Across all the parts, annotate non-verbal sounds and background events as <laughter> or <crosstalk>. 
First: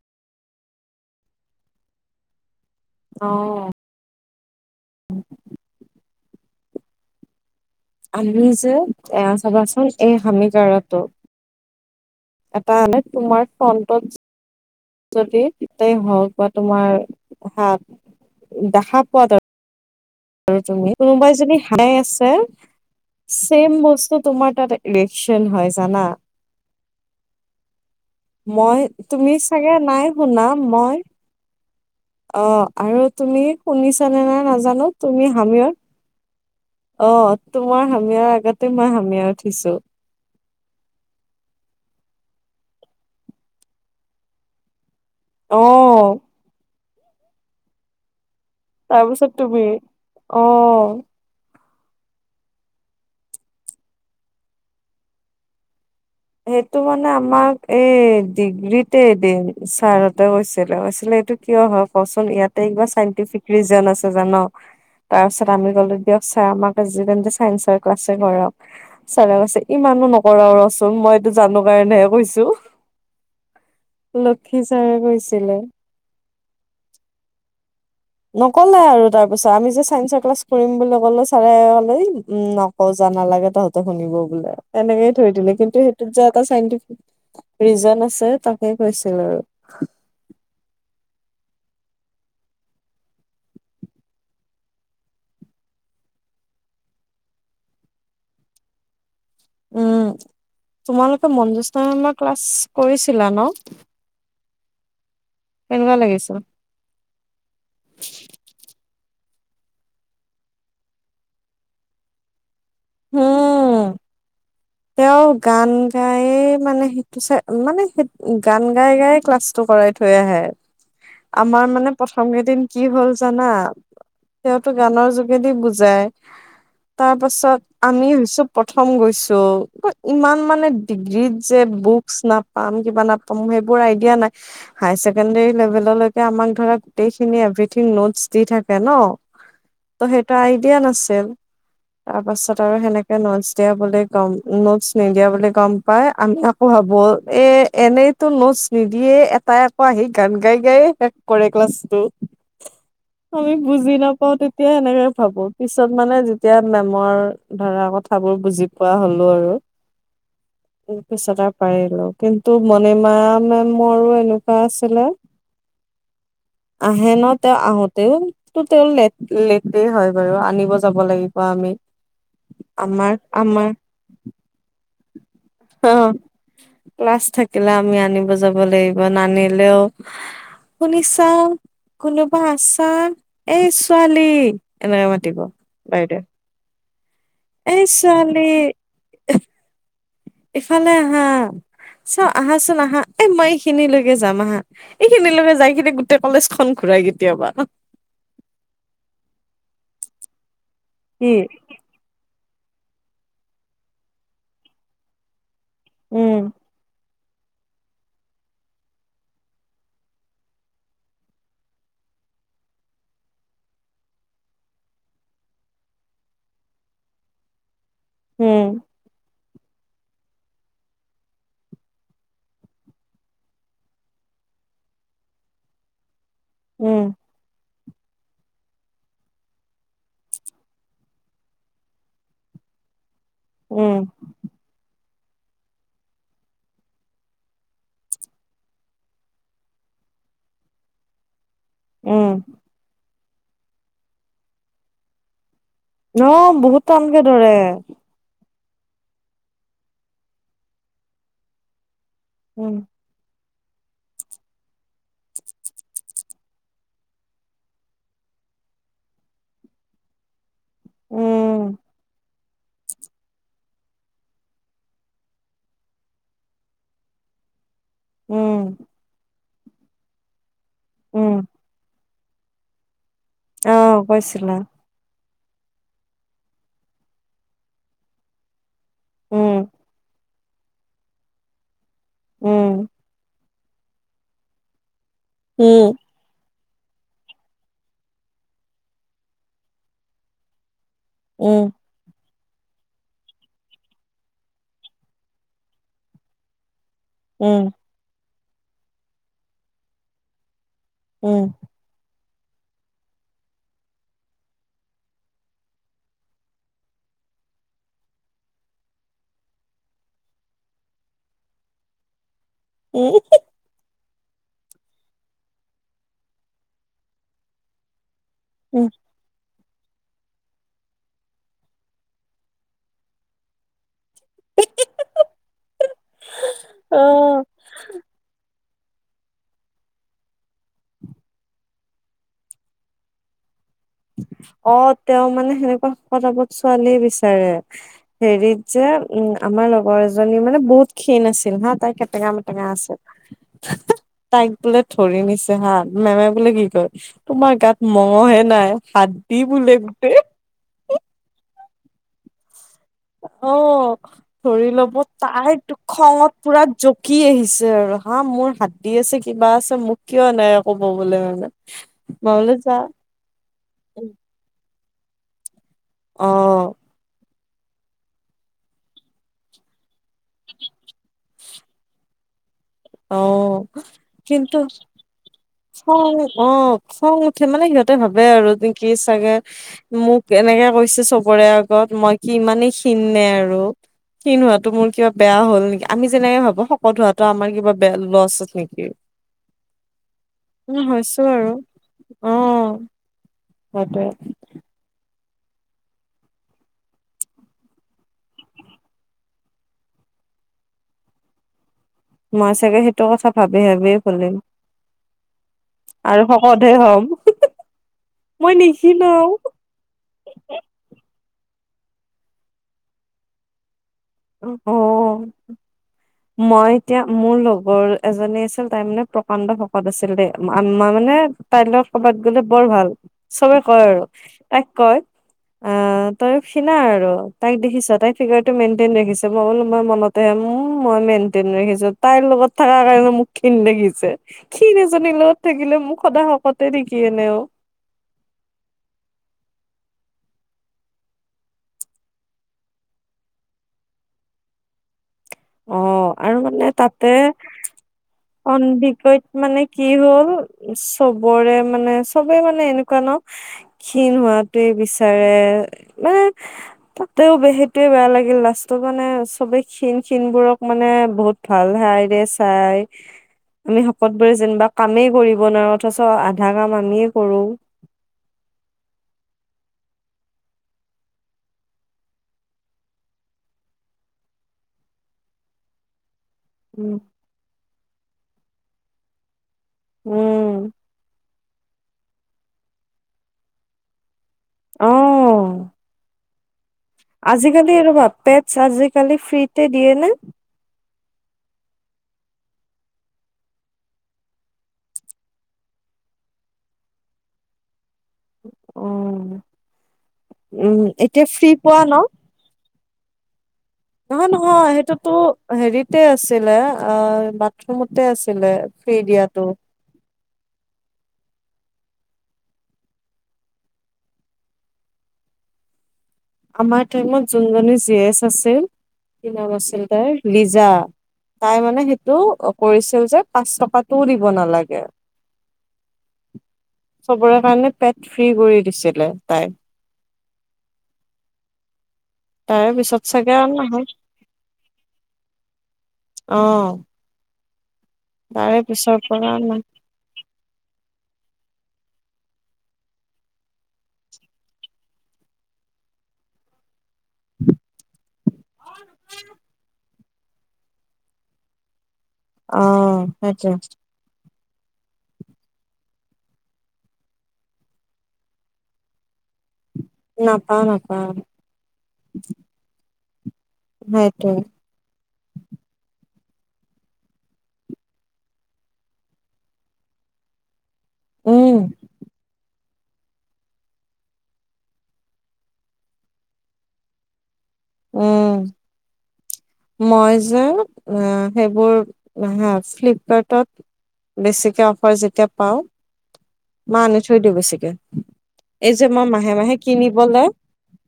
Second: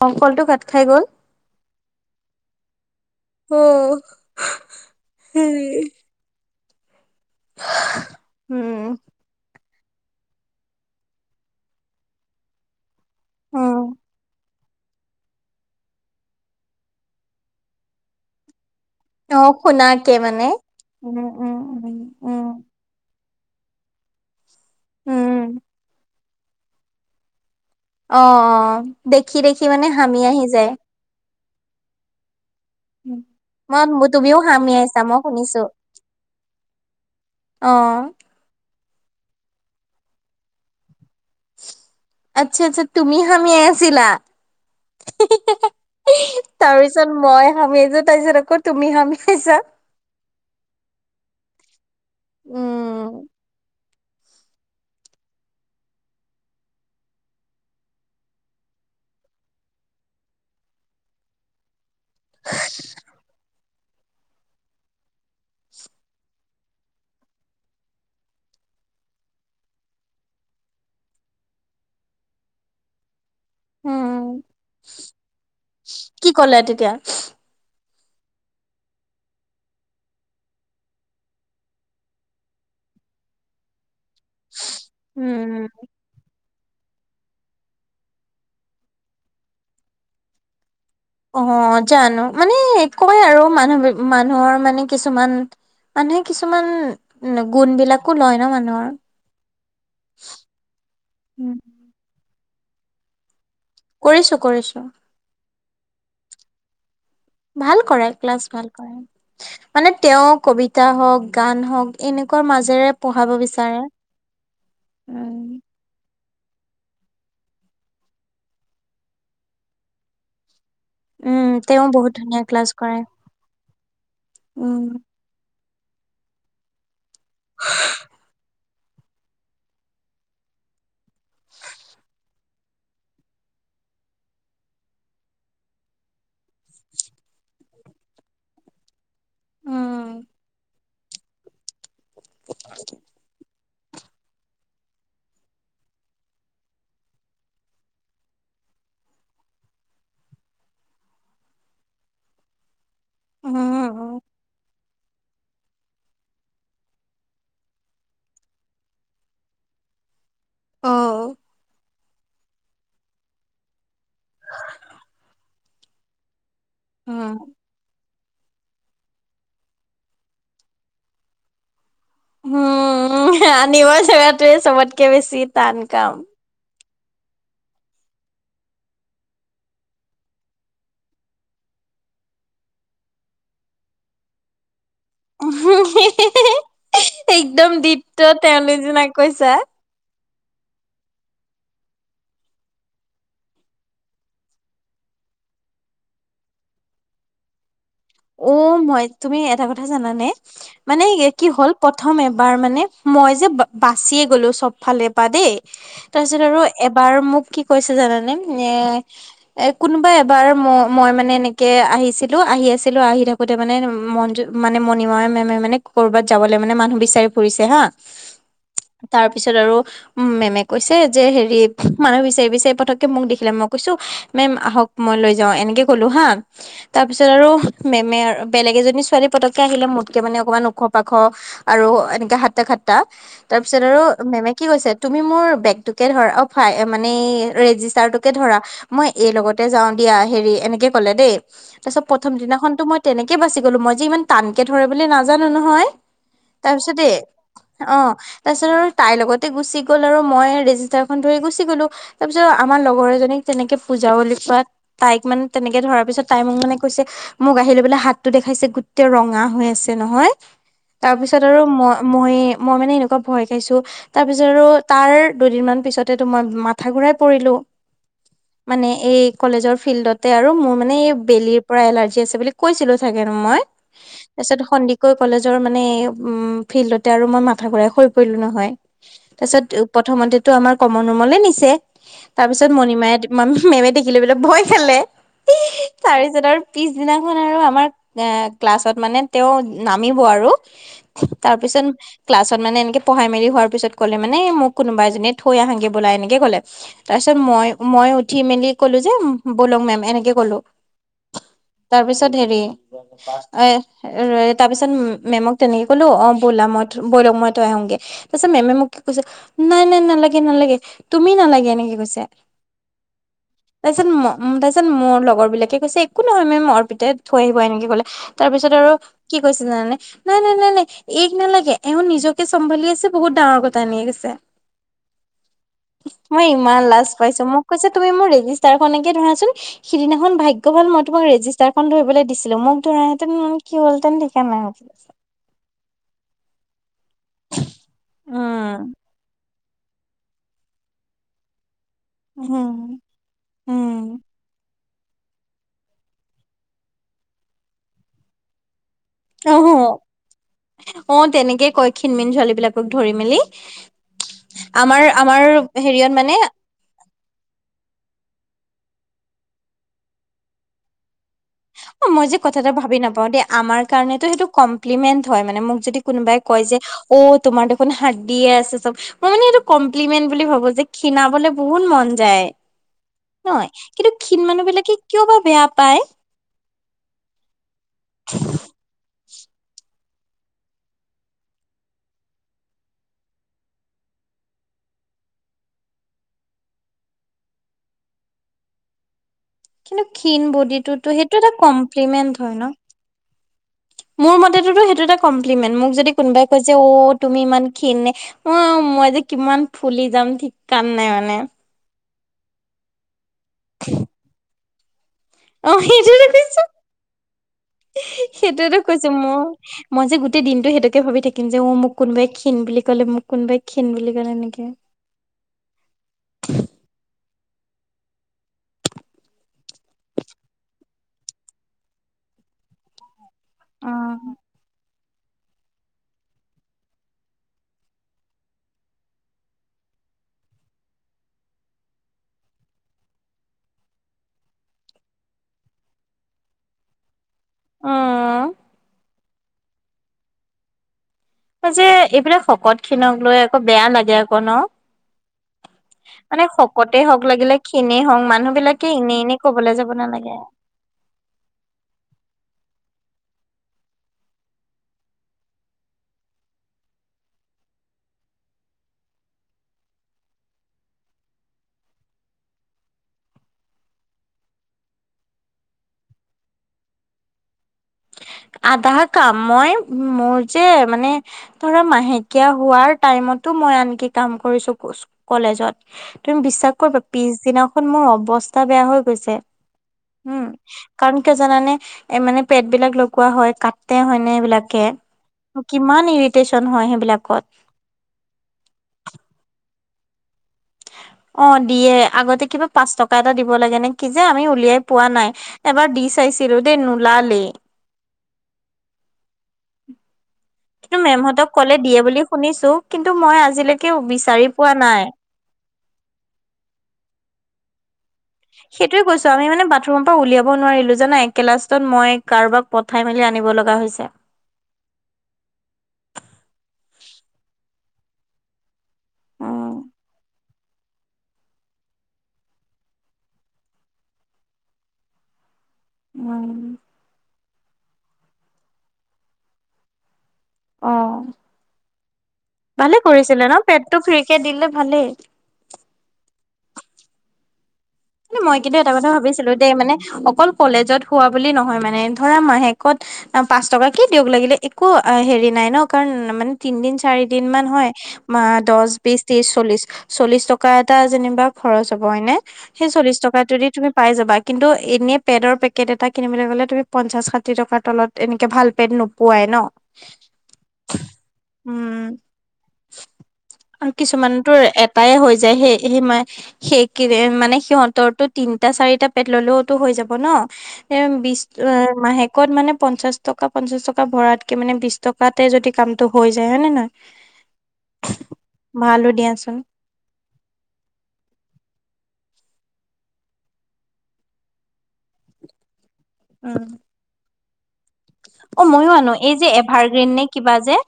কংকলটো কাত খাই গ'ল। অ', উম আমি যে উম, এ চাবাচোন এই হামিকাৰতো এটা আনে তোমাৰ অ', ফণ্টত যদি হওঁক বা তোমাৰ হাত দেখা পোৱাত অ শুনাকে মানে আৰু তুমি উ উম উম উম চেম বস্তু তোমাৰ তাত ইলেচন উম, হয় জানা অ', মই অ', তুমি দেখি দেখি চাগে মানে নাই হামি আহি শুনা যায়। মই অ আৰু তুমি মই শুনিছানে তুমিও নে হামি নাজানো আহিছা মই তুমি শুনিছো হামিয়ৰ অ তোমাৰ অ', হামিয়াৰ আগতে মই হামিয়াই উঠিছো আচ্ছা আচ্ছা তুমি হামিয়াই আছিলা? হি অ', হি হি তাৰপিছত মই হামিয়াই ছো তাৰপিছত আকৌ তুমি তাৰপিছত হামিয়াইছা, তুমি অ'। উম সেইটো মানে আমাক এই ডিগ্ৰীতেদ ছাৰতে গৈছিলে গৈছিলে সেইটো কিয় হয় কচোন ইয়াতে ইবাৰ চাইন্টিফিক ৰিজন আছে জান। তাৰ পিছত আমি গ'লো দিয়ক ছাৰ আমাক যি তে চাইন্সৰ ক্লাছে কৰক ছাৰে কছে ইমান, নকৰা ৰচোন মই এইটো জানো কাৰণেহে কৈছো উম, লক্ষী ছাৰে কৈছিলে, কি ক'লে তেতিয়া নকলে আৰু তাৰ পিছত আমি যে চাইন্সৰ ক্লাছ কৰিম বুলি কলে চাৰে হলে উ নক যা ইমান ভাল লাগে তহঁতে শুনিব বোলে এনেকেই থৈ উম। দিলে কিন্তু সেইটোত যে এটা চাইণ্টিফিক ৰিজন আছে তাকে কৈছিল আৰু অ জানো মানে কয় আৰু মানুহ মানুহৰ মানে কিছুমান মানুহে কিছুমান গুণ বিলাকো লয় ন মানুহৰ উম তোমালোকে উম মনজুশৰ্মা ক্লাছ কৰিছিলা ন? কৰিছো কৰিছো কেনেকুৱা লাগিছিল? ভাল কৰে ক্লাছ ভাল কৰে মানে তেওঁ কবিতা হওঁক গান হওঁক এনেকুৱা মাজ ৰে পঢ়াব বিচাৰে, হুম তেওঁ উম গান গাই মানে সেইটো চাই মানে সেই গান গাই গাই ক্লাছ টো কৰাই থৈ আহে উম আমাৰ তেওঁ মানে বহুত প্ৰথম ধুনীয়া কেইদিন ক্লাছ কি কৰে হ'ল জানা তেওঁতো উম গানৰ যোগেদি বুজ য তাৰ পাছত আমি হৈছো প্ৰথম গৈছো। ইমান মানে ডিগ্ৰীত যে বুকচ নাপ পাম কিবা নাপাম সেইবোৰ আইডিয়া নাই হাই ছেকেণ্ডাৰী লেভেললৈকে আমাক ধৰা গোটেই খিনি এভথিং নোটচ দি থাকে ন ত উম সেইটো আইডিয়া নাছিল তাৰ পাছত আৰু সেনেকে নটছ দিয়া বুলি গ'ম নোটচ নিদিয়া বুলি গম পাই আমি আকৌ ভাবো এ এনেইতো নোটচ নিদিয়ে তাই আকৌ আহি গান গাই গাই শেষ কৰে ক্লাছটো আমি বুজি উম নাপাও তেতিয়া সনেকে ভাবো পিছত মানে যেতিয়া মেমৰ ধৰা কথাবোৰ বুজি পোৱা হ'ল আৰু অ ত পিছত আৰু পাৰিল কিন্তু মণিমা মেমৰো এনেকুৱা আছিলে আহে ন উম তেওঁ আহোঁতে। তো তেওঁ লেট লেটে হয় বাৰু আনিব যাব লাগিব আমি আমাৰ আমাৰ শৱ চেৰাটোৱে চবতকে বেছি টান অ কাম <unintelligible> ক্লাছ থাকিলে আমি আনিব যাব লাগিব নানিলেও। শুনি চাও কোনোবা আছা এই ছোৱালী। এনেকে মাতিব বাইদেউ একদম এই দীপ্ত ছোৱালী তেওঁ নিছিনা কৈছা‌। ইফালে আহা। চাও আহাচোন আহা এ মই এইখিনিলৈকে যাম আহা এইখিনিলকে যাই কিনে গোটেই কলেজ খন ঘূৰি, কেতিয়াবা- অ মই তুমি এটা কথা জানানে মানে কি হ'ল প্ৰথমে- এবাৰ মানে মই যে বাচিয়ে গ'লো চব ফালে পৰা দেই- উম তাৰপিছত আৰু এবাৰ মোক- কি কৈছে জানানে এ এ কোনোবা এবাৰ ম মই মানে এনেকে আহিছিলো আহি আ- আছিলো আহি থাকোতে মানে মনু মানে মণিমা মেমে মানে ক'ৰবাত যাবলৈ মানে মানুহ বিচাৰি ফুৰিছে হা। উম তাৰ- তাৰ পিছত আৰু উ মেমে কৈছে যে হেৰি মানুহ বিচাৰি বিচাৰি পতককে মোক দেখিলে মই কৈছো। মেম আহক মই লৈ যাওঁ এনেকে ক'লো হা উম তাৰ পিছত আৰু মেমে বেলেগ এজনী ছোৱালী পতককে আহিলে মোতকে মানে অকমান ওখ পাখ আৰু এনেকে হাতটা খাটটা- তাৰ পিছত উম আৰু মেমে কি কৈছে? তুমি মোৰ বেগটোকে ধৰা ফাই মানে ৰেজিষ্টাৰ টোকে ধৰা মই এই লগতে যাওঁগে। য়া হেৰি এনেকে কলে দেই তাৰ পিছত উম প্ৰথম দিনা তেনেকে বাচি গলো মই যে ইমান টানকে ধৰে বুলি নাজানো ন হয় ন বহুত তাৰপিছত দেই টানকে ধৰে অ তাৰ পিছত আৰু তাইৰ লগতে গুচি গ'ল আৰু মই ৰেজিষ্টাৰখন ধৰি গুচি গলো। তাৰপিছত উম আমাৰ লগৰ এজনীক- তেনেকে পূজা বুলিল পাত তাইক মানে তেনেকে ধৰাৰ পিছত তাই মোক মানে কৈছে। মোক আহি লৈ বলে হাতটো দেখাইছে গোটেই ৰঙা হৈ আছে নহয়। তাৰপিছত আৰু উম মই মই- মই মানে এনেকুৱা ভয় খাইছো তাৰ পিছত আৰু তাৰ দুদিনমান পিছতেতো মই মাথা ঘুৰাই পৰিলো। উম মানে এই কলেজৰ ফিল্ডতে আৰু মোৰ মানে এই উম বেলিৰ পৰা এলাৰ্জি- আছে বুলি কৈছিলো চাগে মই অ কৈছিলা তাৰপিছত সন্দিকৈ- কলেজৰ মানে উ ফিল্ডতে আৰু মই মাথা ঘুৰাই হৈ পৰিলো নহয়। তাৰ উম পিছত প্ৰথমতেতো আমাৰ কমল ৰুমলে নিছে তাৰ উম পিছত মণিমাই- মেমে দেখিলো বোলে ভয় খালে উম তাৰিছত আৰু পিছ- পিছদিনাখন আৰু আমাৰ এ ক্লাছত মানে তেওঁ নামিব আৰু- উম, তাৰপিছত- ক্লাছত মানে এনেকে পঢ়ায় মেলি হোৱাৰ পিছত ক'লে মানে মোক কোনোবা এজনীয়ে থৈ আহাগে বোলাই এনেকে কলে- তাৰ পিছত উম, মই মই উঠি মেলি কলো যে বলক মেম এনেকে কলো উম! তাৰপিছত হেৰি এ তাৰ পিছত মেমক তেনেকে ক'লো অ ব'লা মই বলক মইতো আহোগে। তাৰ পাছত মেমে মোক কি কৈছে নাই নাই নালাগে নালাগে তুমি নালাগে এনেকে কৈছে। উম! তাৰপিত ম তাৰপিত মোৰ লগৰ বিলাকে কৈছে একো নহয় মেম মৰ অৰপিতাই থৈ আহিব এনেকে কলে। তাৰপিছত উম, আৰু কি কৈছে জানে নাই নাই নাই নাই এক নালাগে এওঁ নিজকে চম্ভালি আছে বহুত ডাঙৰ কথানিয়ে গৈছে। মই ইমান লাজ পাইছো অ'। মোক কৈছে তুমি মোৰ ৰেজ- তাৰনেকে ধৰাচোন সিদিনাখন ভাগ্য ভাল মই তোমাৰ- ৰেজিষ্টাৰখন ধৰিবলৈ দিছিলো মোক ধৰাইহেতেন- অ তেওঁ মানে সেনেকুৱা কৰা। ছোৱালী বিচাৰে হেৰিত উম যে উম- আমাৰ লগৰ এজনী মানে বহুত ক্ষীণ আছিল হাত- তাই কেটেঙা উম মেটেঙা আছিল উম তাইক বোলে- ধৰি নিছে হাত মেমে বোলে কি কয় তোমাৰ গাত মঙহে নাই। শাদি অহ বোলে গোটেই- অ তেনেকে কয়ক্ষিণমিন ছোৱালী বিলাকক ধৰি মেলি- অ'। ধৰি লব আমাৰ আমাৰ তাইটো হেৰিয়ত খঙত মানে পুৰা জকি আহিছে আৰু হা মোৰ হাত দি আছে কিবা আছে মোক কিয় নাই আ কব বোলে। অ মই যে বোলো কথা যা ভাবি নাপাও দ আমাৰ কাৰণে সেইটো্ কম্পিলিমেন হয়। মোক যদি কোনোবাই কয় অ', যে অ তোমাৰ দেখোন হাৰ্ডি দিয়ে আছে চব মই মানে এইটো কম- কম্পমেট বুলি ভাবো যে খীণাবলে বহুত মন যায়। অ', নহয় কিন্তু ক্ষীণ মানুহ বিলাকে কিয় ভ। খং অ খং উঠে মানে সিহঁতে ভাবে আৰু ন কি চাগে মোক। কেনেকে কৈছো চবৰে আগত মই কি ইমানেই ক্ষণ নে আৰু। সিন হোৱাটো মোৰ কিবা বেয়া হ'ল নেকি আমি যেনেকে ভাবো শকত হোৱাটো আমাৰ কিবা বেয়া লছ নেকি। <unintelligible> কিন্তু ক্ষীণ উ বডিটোতো হৈছো সেইটো এটা আৰু অ কমপ্লিমেণ্ট হয় ন। সেইটোৱে মোৰ মতেতোতো সেইটো। মই এটা কমপ্ৰন মেইন মোক জদি কয়জে অ হ তোমি ইমান খিনি নে অহ মই য়ে কিমান ফোলিম? যাম ঠিক কান নাই মানে। মই চাগে সেইটো কথা ভাবি ভাবিয় কলম। অ সেই যছ। হম মই সেইটোয়েতো কৈছো নিক্ষীণাও মোৰ মই যে গোতেই দিনটো সেইটোকে ভাবি থাকিম? যে মোক কোনোবাই বুলি কলে বোলি মোক কোনোবাই? ক্ষীণ বুলি ক'লে এনেকে অ মই এতিয়া মোৰ লগত। ৰ এজনী আছিল তাই মানে প্ৰকাণ্ড ভকত আছিলে আাৰ মানে তাইৰ লগত কৰ'বাত গ'লে বৰ। ভাল চবে কয় আৰু অ' তাইক কয়। অ তই সিনা আৰু তাইক দেখিছ তাইৰ ফিগাৰটো মেইন। মই বোলো মই মনতে হে মই মেইনটেইন ৰাখিছো তাইৰ লগত থকাৰ কাৰণে মোকিন দেখি। ক্ষীৰ এজনীৰ লগত থাকিলে মোক সদায় শকতে নেকি এনেও? আহ। যে এইবিলাক শকত খিনক লৈ আকৌ বেয়া লাগে আকৌ ন। অ হয় আৰু মানে শকতে তাতে হওক লাগিলে ক্ষীণেই হওক মানুহ বিলাকে এনে অমবিকেট এনে মানে কবলৈ কি যাব হ'ল। নালাগে চবৰে মানে চবে মানে এনেকুৱা ন। ক্ষীণ হোৱাতোৱে বিচাৰে মানে তাতেওে সেইটয়ে বেয়া লাগিল লাষ্টত। মানে চবে ক্ষীণ ক্ষীণবোৰক মানে বহুত ভাল ভাল কে চাই। আমি শকতবোৰে যেনিবা কামেই কৰিব নোৱাৰো অথচ আধা কাম আমিয় কৰো। আধা কাম মই মোৰ যে মানে ধৰা মাহেকীয়া হোৱাৰ টাইম। তো মই আনকি কাম কৰিছো কলেজত। তুমি বিশ্বাস উম কৰিবা পিছদিনাখন মোৰ অৱস্থা বেয়া হৈ গৈছে? উম কাৰণ কিয় জানানে এ মানে পেট বিলাক লগোৱা হয় কাটে হয় নে। বিলাকে অ কিমান নিতি। আজিকালি এইবা পেটছ আজিকালি ফ্ৰীতে দিয়ে ন। অ দিয়ে আগতে কিবা পাঁচ টকা এটা দিব লাগে নে কি যে আমি উলিয়াই পোৱা নাই এবাৰ দি চাই। দিচিলো দেই নোলালেই। অ উম কিন্তু এতিয়া মেমহতক ফ্ৰী ক'লে পোৱা ন দিয়ে বুলি শুনিছো কিন্তু মই আজিলৈকে? নহয় বিচাৰি নহয় পোৱা নাই। সেইটোতো হেৰিতে আছিলে অ বাথৰুমত। সেইটোয়ে কৈছো আমি মানে বাথৰুম? পৰা উলিয়াব নোৱাৰিলো জানােলাছত মই কাৰোবাক পঠাই মেলি আনিব লগা হৈছে? <unintelligible> আমাৰ টাইমত যোনজনী জি এচ আছিল স নাম উম আছিল তাৰ লিজা। তাই মানে সেইটো কৰিছিল যে পাঁচ টকাটোও দিব নালাগে? উম মানে পেট ফ্ৰী কৰি দিছিলে তাই। অ তাৰে ভালে পিছত চাগে কৰিছিলে আৰু ন নাহে পেটটো ফ্ৰীকে দিলে ভালেই? অঁ মই কিন্তু এটা কথা ভাবিছিলো নাই দে মানে অকল কলেজত। খোৱা বুলি নহয় মানে, ধৰা মাহেকত পাঁচ টকা কে দিয়ক লাগিলে একো হেৰি নাই ন, কাৰণ- উম' মানে তিনদিন চাৰি দিন মান হয়। অ দশ, বিশ, ত্ৰিশ, চল্লিশ, চল্লিশ টকা এটা যেনিবা খৰচ হ'ব হয়নে। অ সেই চল্লিশ সেইটোৱে টকাতোয়েদি তুমি পাই যাবা। কিন্তু এনে পেডৰ পেকেট এটা কিনিবলৈ গ'লে তুমি পঞ্চাশ, ষাঠি টকাৰ তলত এনেকে ভাল পেড নোপোৱাই ন। নাপাওঁ নাপাওঁ। উম আৰু কিছুমানতো এটাই হৈ যায়, সেই সেই সেই কি মানে সিহঁতৰটো তিনটা, চাৰিটা পেট ললেওতো হৈ যাব ন। এ বি' উম মাহেকত মানে- পঞ্চাশ টকা, পঞ্চাশ টকা ভৰাতকে মানে বিশ টকাতে যদি কামটো হৈ যায় হয়ে নে নহয়। উম' ভালো দিয়াচোন মই যে আহ' সেইবোৰ হা' ফ্লিপকাৰ্টত বেছিকে অফাৰ যেতিয়া পাওঁ- উম মা আনি থৈ দিওঁ বেছিকে। অ এই যে ময়ো মই আনো, মাহে এই যে মাহে এভাৰগ্ৰীণ কিনিবলে নে কিবা যে,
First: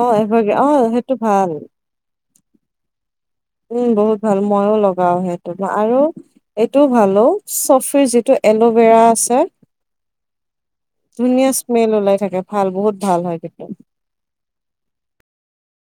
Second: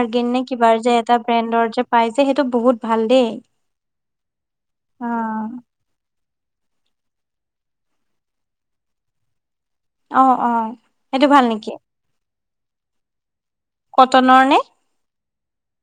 অ এভাৰ নে অ কিবা যে সেইটো এটা- ভাল ব্ৰেণ্ডন যে পাই যে, সেইটো বহুত ভাল দেই। উম বহুত ভাল, ময়ো অ লগাও সেইটো আৰু এইটোও ভাল অ' চফিৰ যিটো এল'ভেৰা আছে। অ অ সেইটো ভাল ধুনীয়া নেকি স্মেল ওলাই থাকে ভাল, বহুত ভাল হয় তেতিয়া। কটনৰ নে?